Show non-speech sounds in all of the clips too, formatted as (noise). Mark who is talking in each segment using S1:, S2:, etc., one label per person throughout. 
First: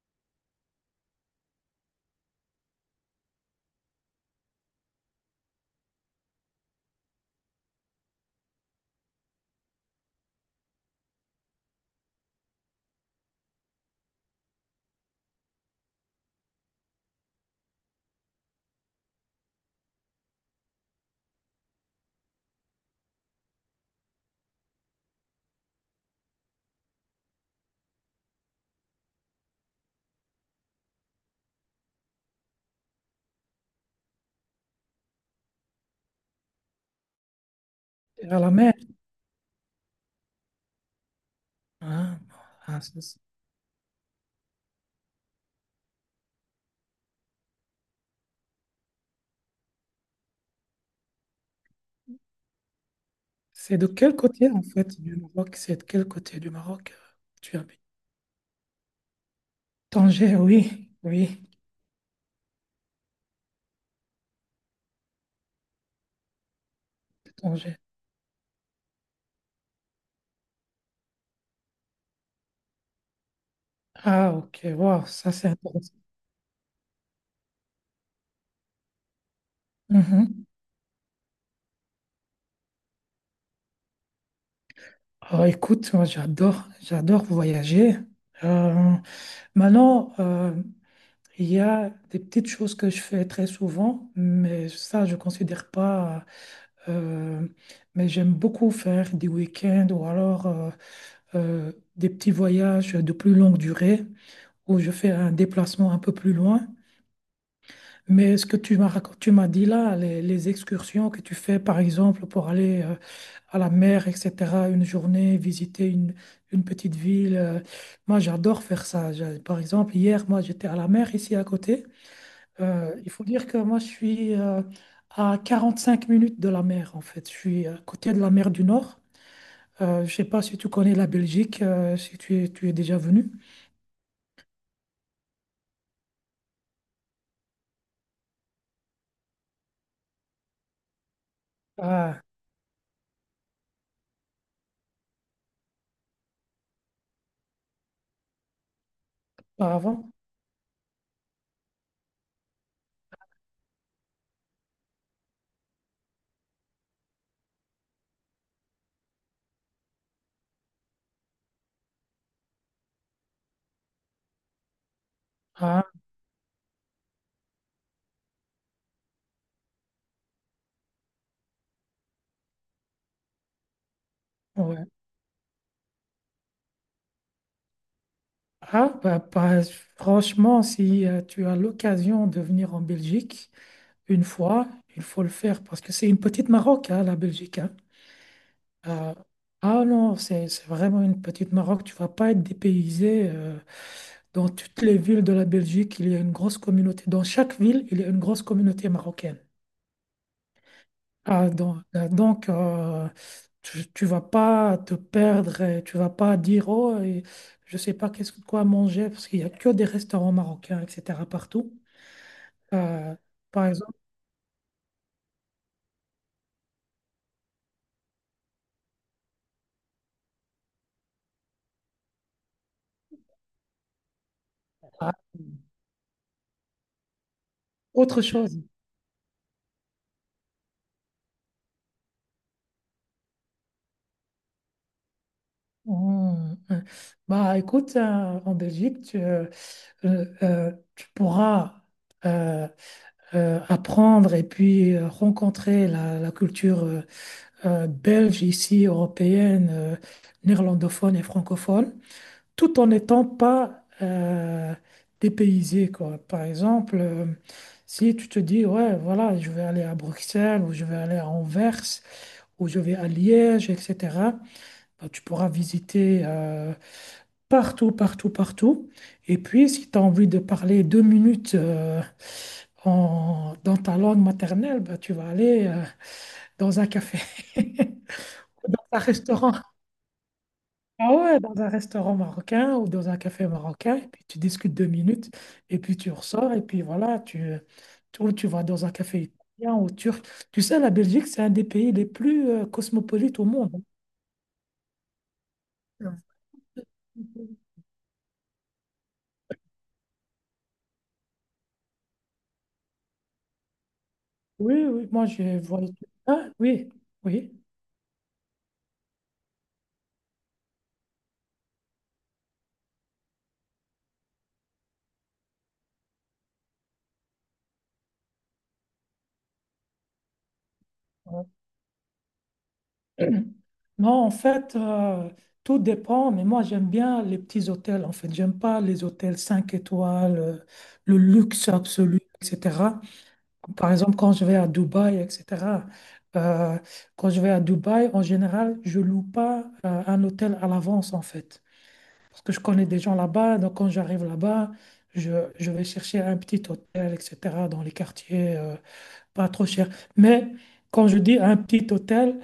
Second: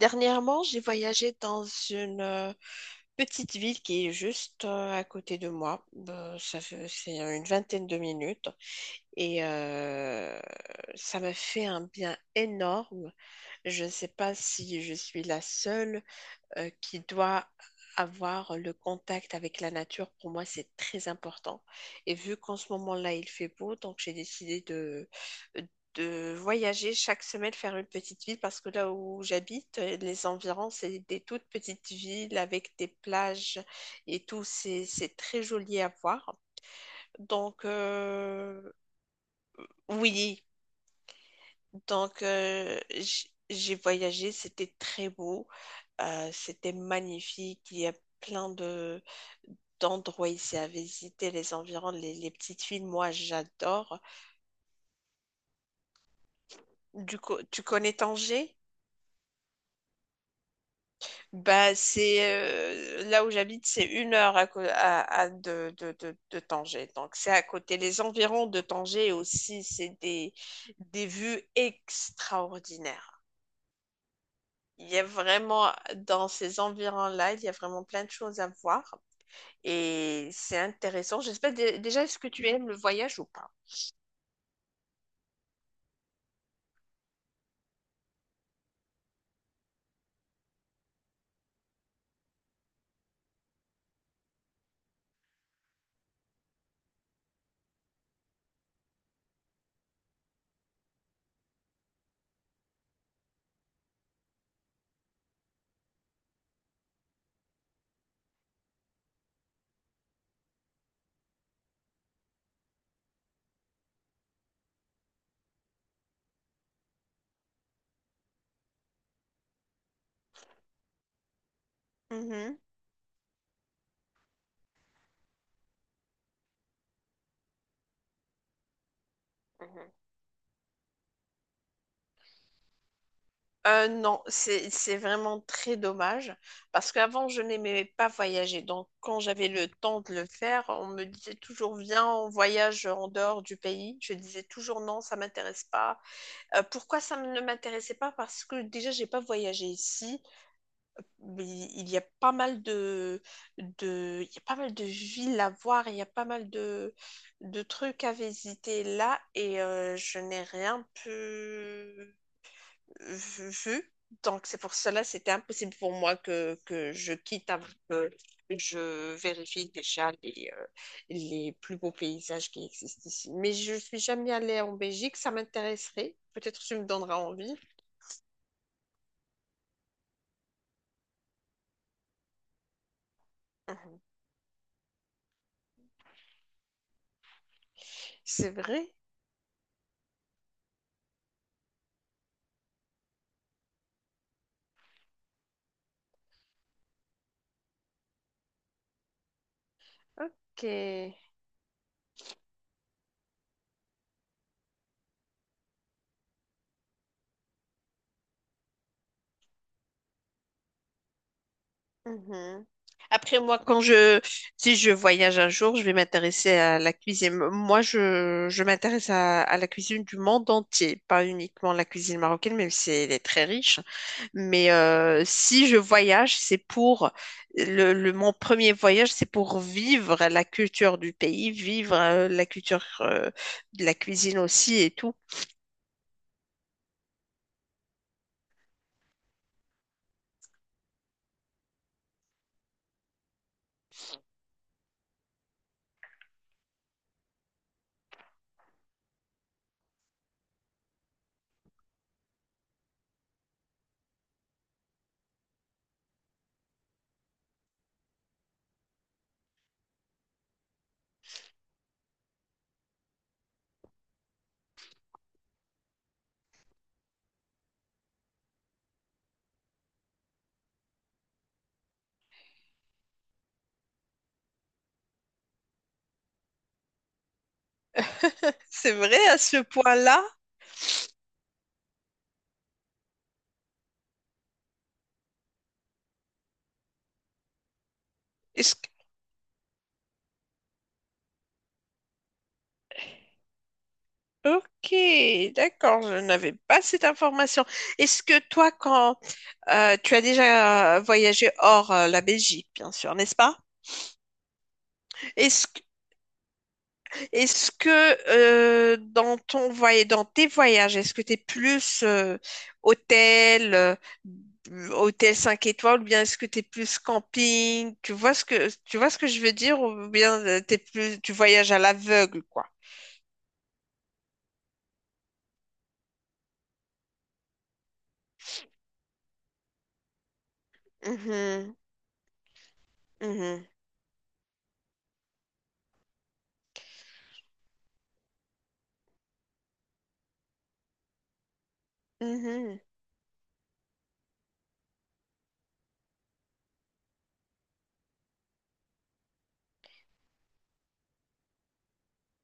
S1: Dernièrement, j'ai voyagé dans une petite ville qui est juste à côté de moi. C'est une vingtaine de minutes et ça m'a fait un bien énorme. Je ne sais pas si je suis la seule qui doit avoir le contact avec la nature. Pour moi, c'est très important. Et vu qu'en ce moment-là, il fait beau, donc j'ai décidé de voyager chaque semaine, faire une petite ville, parce que là où j'habite, les environs, c'est des toutes petites villes avec des plages et tout. C'est très joli à voir. Donc,
S2: Vers la
S1: euh,
S2: mer.
S1: oui.
S2: Ah,
S1: donc, euh,
S2: c'est
S1: j- j'ai voyagé, c'était très beau, c'était magnifique. Il y a plein de d'endroits ici à visiter, les environs, les petites villes, moi
S2: de
S1: j'adore.
S2: quel côté, en fait, du Maroc? C'est de quel côté du Maroc,
S1: Du coup,
S2: tu
S1: tu
S2: habites?
S1: connais Tanger?
S2: Tanger, oui, oui,
S1: Bah, c'est là où j'habite, c'est une heure à, co- à de Tanger. Donc, c'est à côté.
S2: Tanger.
S1: Les environs de Tanger aussi, c'est des vues extraordinaires.
S2: Ah, ok,
S1: Il y a
S2: wow, ça c'est
S1: vraiment,
S2: intéressant.
S1: dans ces environs-là, il y a vraiment plein de choses à voir et
S2: Mhm.
S1: c'est intéressant. Déjà, est-ce que tu aimes le voyage ou pas?
S2: Ah, écoute, moi j'adore, j'adore voyager. Euh, maintenant, il y a des petites choses que je fais très souvent, mais ça je considère pas. euh, mais j'aime beaucoup faire des week-ends ou alors des petits voyages de plus longue durée où je fais un déplacement un peu plus loin. Mais ce que tu tu m'as dit là, les excursions que tu fais, par exemple, pour aller à la mer, etc., une journée, une petite ville, moi j'adore faire ça. Par exemple, hier, moi j'étais à la mer ici à côté.
S1: Mhm.
S2: Il faut dire que moi je suis, à cinq minutes de la mer, en fait. Je suis à côté de la mer du Nord.
S1: Mhm.
S2: Je ne sais pas si tu connais la Belgique, si tu es, tu es déjà venu.
S1: Non, c'est vraiment très dommage parce qu'avant je n'aimais pas voyager. Donc quand j'avais le temps de le faire, on me disait toujours, viens,
S2: Ah,
S1: on voyage en dehors du pays. Je disais toujours non, ça m'intéresse pas. Pourquoi ça ne m'intéressait pas? Parce que déjà j'ai pas voyagé
S2: avant?
S1: ici, mais il y a pas mal il y a pas mal de villes à voir, il y a pas mal de trucs à visiter là, et je n'ai rien pu vu. Donc c'est pour cela, c'était impossible
S2: Ah,
S1: pour moi que je quitte avant que je vérifie déjà les plus beaux paysages qui existent ici. Mais je ne suis jamais allée en
S2: ouais.
S1: Belgique, ça m'intéresserait. Peut-être que tu me donneras envie.
S2: Ah, franchement, si tu as l'occasion de venir en Belgique
S1: Mhm.
S2: une fois, il faut le faire parce que c'est une petite Maroc, hein, la Belgique. Hein.
S1: C'est vrai?
S2: Ah, ah non, c'est vraiment une petite Maroc. Tu vas pas être dépaysé. Dans toutes les villes de la Belgique, il y a une grosse communauté. Dans chaque ville, il y a une grosse communauté marocaine.
S1: Ok.
S2: Ah, donc, tu vas pas te perdre, et tu vas pas dire, oh, et je sais pas qu'est-ce que quoi manger, parce qu'il y a que des restaurants marocains, etc., partout.
S1: Mhm.
S2: Euh,
S1: Après, moi,
S2: Par exemple,
S1: si je voyage un jour, je vais m'intéresser à la cuisine. Moi, je m'intéresse à la cuisine du monde entier, pas uniquement la cuisine marocaine, même si elle est très riche. Mais
S2: ah,
S1: si je voyage, c'est pour
S2: autre
S1: mon
S2: chose.
S1: premier voyage, c'est pour vivre la culture du pays, vivre la culture, de la cuisine aussi et tout.
S2: Hmm, hmm. Bah, écoute, en Belgique, tu pourras, euh, apprendre et puis rencontrer la, la culture, belge ici, européenne, néerlandophone et francophone, tout en n'étant pas dépaysé, quoi. Par exemple, si tu te dis, ouais, voilà, je vais aller à Bruxelles ou je vais aller à Anvers ou je vais à Liège, etc., bah, tu pourras visiter partout, partout, partout. Et puis, si tu as envie de parler deux minutes dans ta langue maternelle, bah, tu vas aller dans un café, (laughs) dans
S1: C'est
S2: un
S1: vrai à
S2: restaurant.
S1: ce point-là?
S2: Ah ouais, dans un restaurant marocain ou dans un café marocain, et puis tu discutes deux minutes, et puis tu ressors, et puis voilà, ou tu vas dans un café italien ou turc. Tu sais, la Belgique, c'est un des pays les plus cosmopolites au monde.
S1: Ok, d'accord,
S2: Ouais.
S1: je n'avais pas cette information. Est-ce que toi, quand tu as déjà voyagé hors la Belgique, bien sûr, n'est-ce pas?
S2: Oui, oui, moi je
S1: Est-ce, que-
S2: voyagé. Ah, oui, oui.
S1: Est-ce que dans ton voyage, dans tes voyages, est-ce que tu es plus hôtel, euh, hôtel 5 étoiles, ou bien est-ce que tu es plus camping? Tu vois ce que je veux dire, ou bien t'es plus, tu voyages à l'aveugle, quoi.
S2: Ouais. (clears throat) Non, en fait, tout dépend, mais moi j'aime bien les petits hôtels, en fait. J'aime pas les hôtels 5 étoiles, le luxe
S1: Mhm,
S2: absolu, etc.
S1: mhm,
S2: Par exemple, quand je vais à Dubaï, etc. euh, quand je vais à Dubaï, en général, je loue pas un hôtel à l'avance, en fait. Parce que je
S1: mhm.
S2: connais des gens là-bas, donc quand j'arrive là-bas, je vais chercher un petit hôtel, etc., dans les quartiers, pas trop cher. Mais quand je dis un petit hôtel,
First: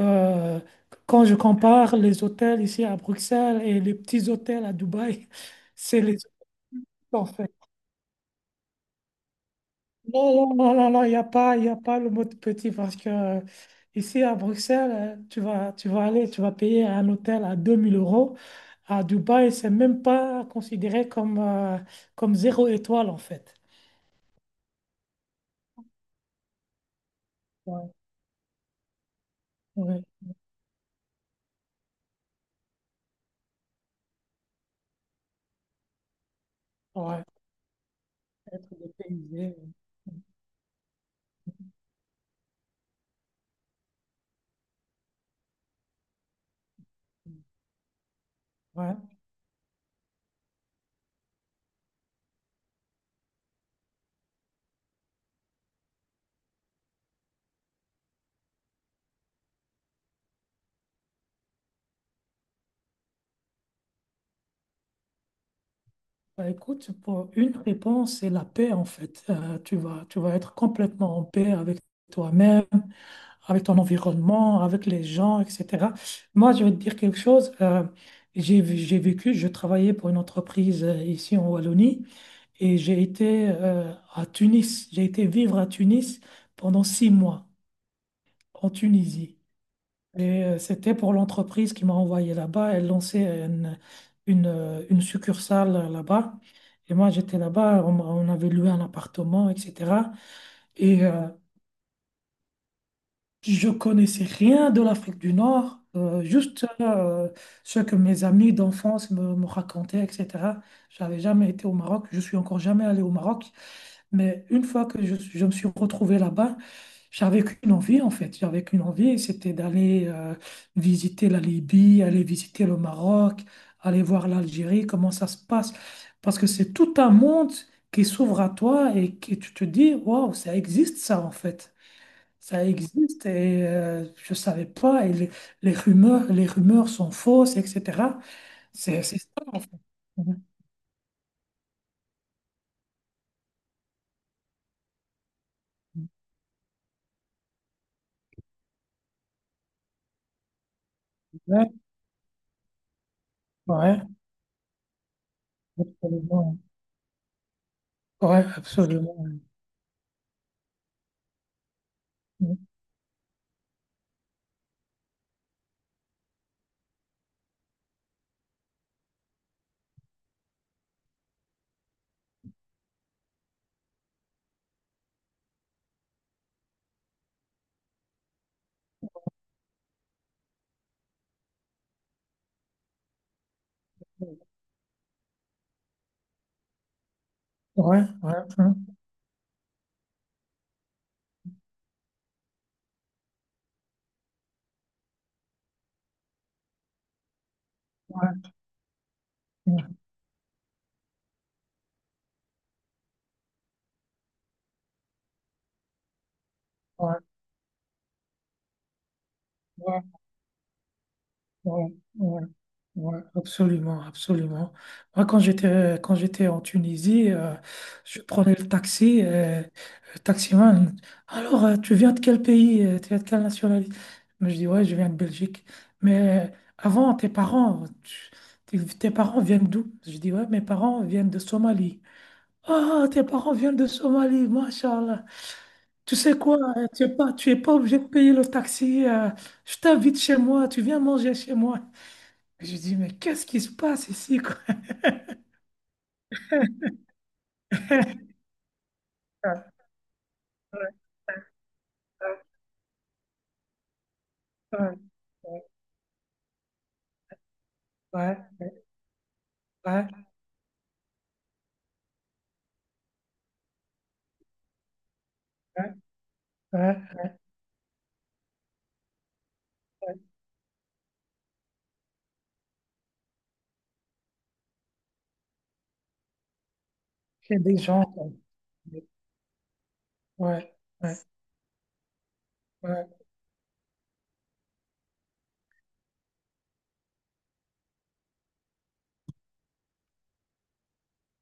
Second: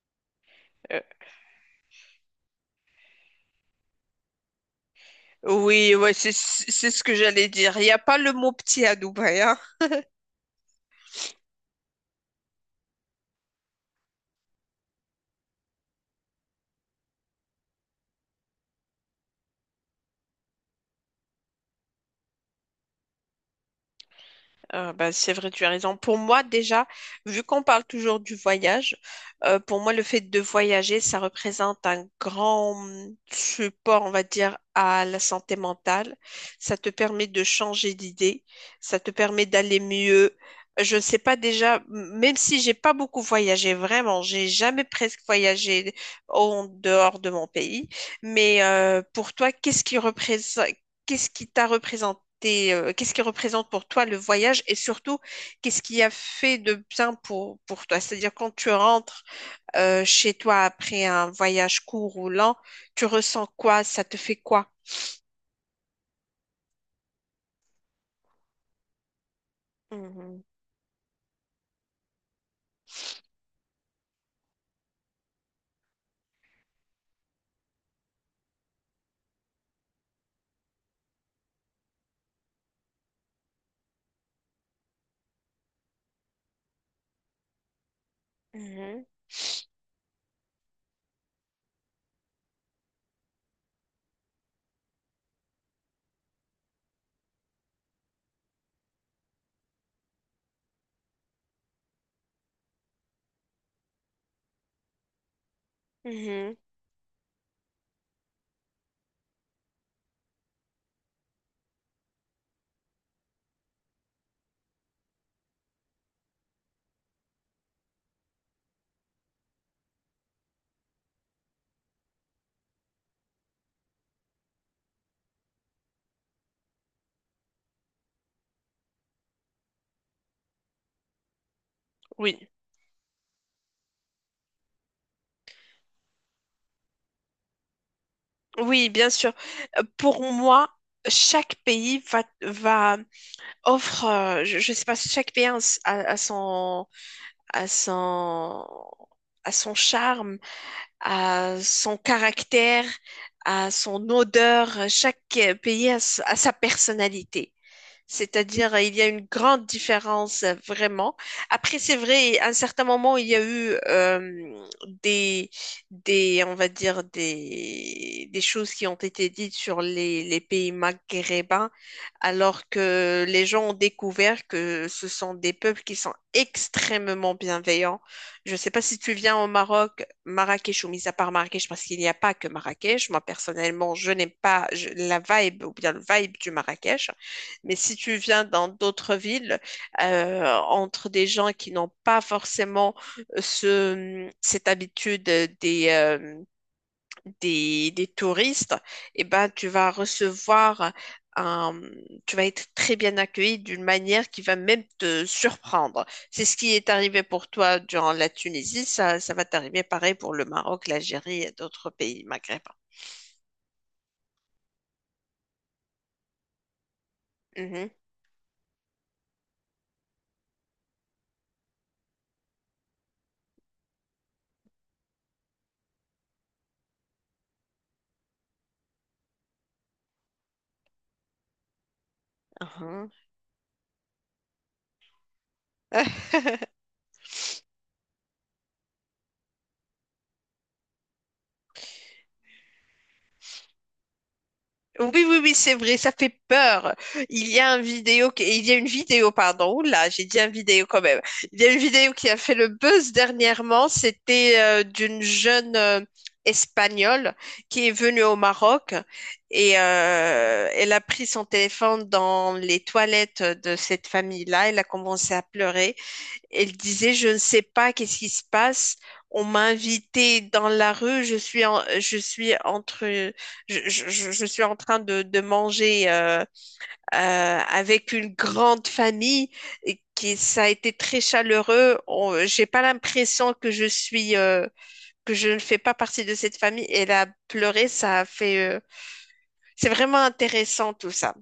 S2: euh, quand je compare les hôtels ici à Bruxelles et les petits hôtels à Dubaï, (laughs)
S1: Oui,
S2: c'est
S1: ouais,
S2: les autres,
S1: c'est ce que
S2: en
S1: j'allais
S2: fait.
S1: dire. Il n'y a pas le mot petit à Dubaï, hein.
S2: Non, non, non, non, non, il y a pas le mot de petit parce que ici à Bruxelles, tu vas payer un hôtel à 2000 euros. À Dubaï, c'est même pas considéré comme, comme zéro étoile, en fait.
S1: Bah, c'est vrai, tu as raison. Pour moi, déjà, vu qu'on parle
S2: Ouais,
S1: toujours du voyage, pour moi,
S2: ouais,
S1: le fait de voyager, ça représente un grand support, on va dire, à la santé mentale. Ça te
S2: ouais.
S1: permet de changer d'idée,
S2: Être
S1: ça te permet
S2: dépaysé,
S1: d'aller mieux. Je ne sais pas déjà, même si j'ai pas beaucoup voyagé, vraiment, j'ai jamais presque voyagé en dehors de mon pays. Mais
S2: ouais.
S1: pour toi, qu'est-ce qui t'a représenté, qu'est-ce qui représente pour toi le voyage et surtout, qu'est-ce qui a fait de bien pour toi? C'est-à-dire, quand tu rentres chez toi après un voyage court ou lent, tu ressens quoi? Ça te fait quoi?
S2: Bah, écoute, pour une réponse, c'est la paix en fait. Euh, tu vas
S1: Mhm.
S2: être complètement en paix avec toi-même, avec ton environnement, avec les gens, etc. Moi, je vais te dire quelque chose. J'ai vécu, je travaillais pour une entreprise ici en Wallonie et j'ai été, à Tunis. J'ai été vivre à Tunis pendant six mois en
S1: Mhm,
S2: Tunisie. Et c'était pour l'entreprise qui m'a envoyé là-bas. Elle lançait une succursale là-bas. Et moi, j'étais là-bas. On avait loué un appartement, etc. Et je connaissais rien de l'Afrique du Nord,
S1: mhm.
S2: juste ce que mes amis d'enfance me racontaient, etc. J'avais jamais été au Maroc. Je suis encore jamais allé au Maroc. Mais une fois que je me suis retrouvé là-bas, j'avais qu'une envie en fait. J'avais qu'une envie, c'était d'aller visiter la Libye, aller visiter le Maroc, aller voir l'Algérie, comment ça se passe. Parce que c'est tout un monde qui s'ouvre à toi et qui tu te dis, waouh, ça existe ça en fait.
S1: Oui,
S2: Ça existe et je ne savais pas. Et les rumeurs sont fausses, etc.
S1: oui,
S2: C'est
S1: bien
S2: ça
S1: sûr.
S2: en fait.
S1: Pour moi, chaque pays je sais pas, chaque pays a, a- son, a son, a son charme, a
S2: Ouais,
S1: son caractère, a
S2: ouais,
S1: son odeur. Chaque pays a sa
S2: absolument.
S1: personnalité.
S2: Ouais,
S1: C'est-à-dire, il y a
S2: absolument.
S1: une grande différence, vraiment. Après, c'est vrai, à un certain moment, il y a eu des, on va dire, des choses qui ont été dites sur les pays maghrébins, alors que les gens ont découvert que ce sont des peuples qui sont extrêmement bienveillants. Je ne sais pas si tu viens au Maroc, Marrakech, ou mis à part Marrakech, parce qu'il n'y a pas que Marrakech. Moi, personnellement, je n'aime pas je- la vibe ou bien le vibe du Marrakech. Mais si
S2: Ouais,
S1: tu
S2: ouais,
S1: viens dans
S2: hein,
S1: d'autres villes, entre des gens qui n'ont pas forcément cette habitude des
S2: ouais,
S1: touristes, eh ben, tu vas
S2: ouais,
S1: recevoir un, tu vas être très bien accueilli d'une manière qui va même te surprendre. C'est ce qui est
S2: ouais,
S1: arrivé pour toi durant la Tunisie, ça va t'arriver
S2: ouais,
S1: pareil pour le Maroc, l'Algérie et d'autres
S2: ouais,
S1: pays
S2: ouais,
S1: maghrébins.
S2: ouais, absolument, absolument. Moi, quand j'étais en Tunisie,
S1: Mhm,
S2: je prenais le taxi, le taximan, alors, tu viens de quel pays? Tu viens de quelle nationalité? Mais je dis, ouais, je viens de Belgique. Mais avant, tes parents viennent d'où? Je dis, ouais, mes parents viennent de Somalie. Ah,
S1: mhm.
S2: tes parents viennent de Somalie, machallah. Tu sais quoi,
S1: (laughs)
S2: tu es pas obligé de payer le taxi. Je t'invite chez moi, tu viens manger chez moi. Je dis, mais qu'est-ce qui se passe ici, quoi?
S1: Oui, oui, oui, c'est vrai, ça fait peur.
S2: (laughs)
S1: Il y a une vidéo, pardon, là, j'ai dit un vidéo quand même. Il y a une vidéo qui a fait le buzz dernièrement, c'était d'une jeune Espagnole qui est venue
S2: Ouais,
S1: au
S2: ouais, ouais,
S1: Maroc, et
S2: ouais,
S1: euh, elle a pris son téléphone dans les toilettes de cette famille-là. Elle a commencé à pleurer. Elle
S2: ouais,
S1: disait,
S2: ouais,
S1: je ne sais pas qu'est-ce qui se passe. On m'a
S2: ouais.
S1: invitée dans la rue. Je suis en, je suis entre, je- Je suis en train de manger,
S2: Il y a des gens,
S1: avec
S2: quoi.
S1: une grande famille, et qui, ça a
S2: Ouais,
S1: été
S2: ouais,
S1: très chaleureux. J'ai pas
S2: ouais,
S1: l'impression que je suis, que je ne fais pas partie de cette famille. Elle a pleuré. C'est vraiment intéressant tout ça.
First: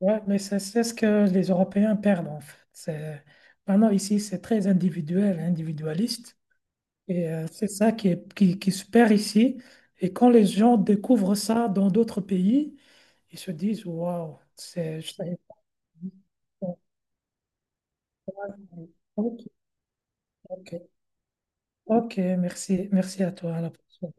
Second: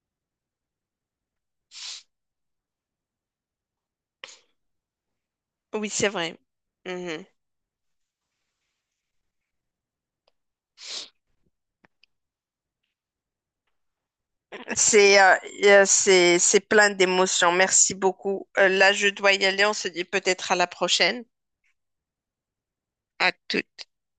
S2: ouais, mais c'est ce que les Européens perdent en fait. C'est- Maintenant, ici, c'est très individuel,
S1: Oui, c'est
S2: individualiste.
S1: vrai. Mhm.
S2: Et c'est ça qui se perd ici. Et quand les gens découvrent ça dans d'autres pays, ils se disent, waouh, c'est. Je
S1: C'est euh,
S2: savais
S1: c'est
S2: pas.
S1: plein d'émotions. Merci beaucoup. Là, je dois
S2: Ok,
S1: y aller. On se dit peut-être à la
S2: ok,
S1: prochaine.
S2: ok, merci, merci
S1: À
S2: à toi. À la
S1: toutes.
S2: prochaine.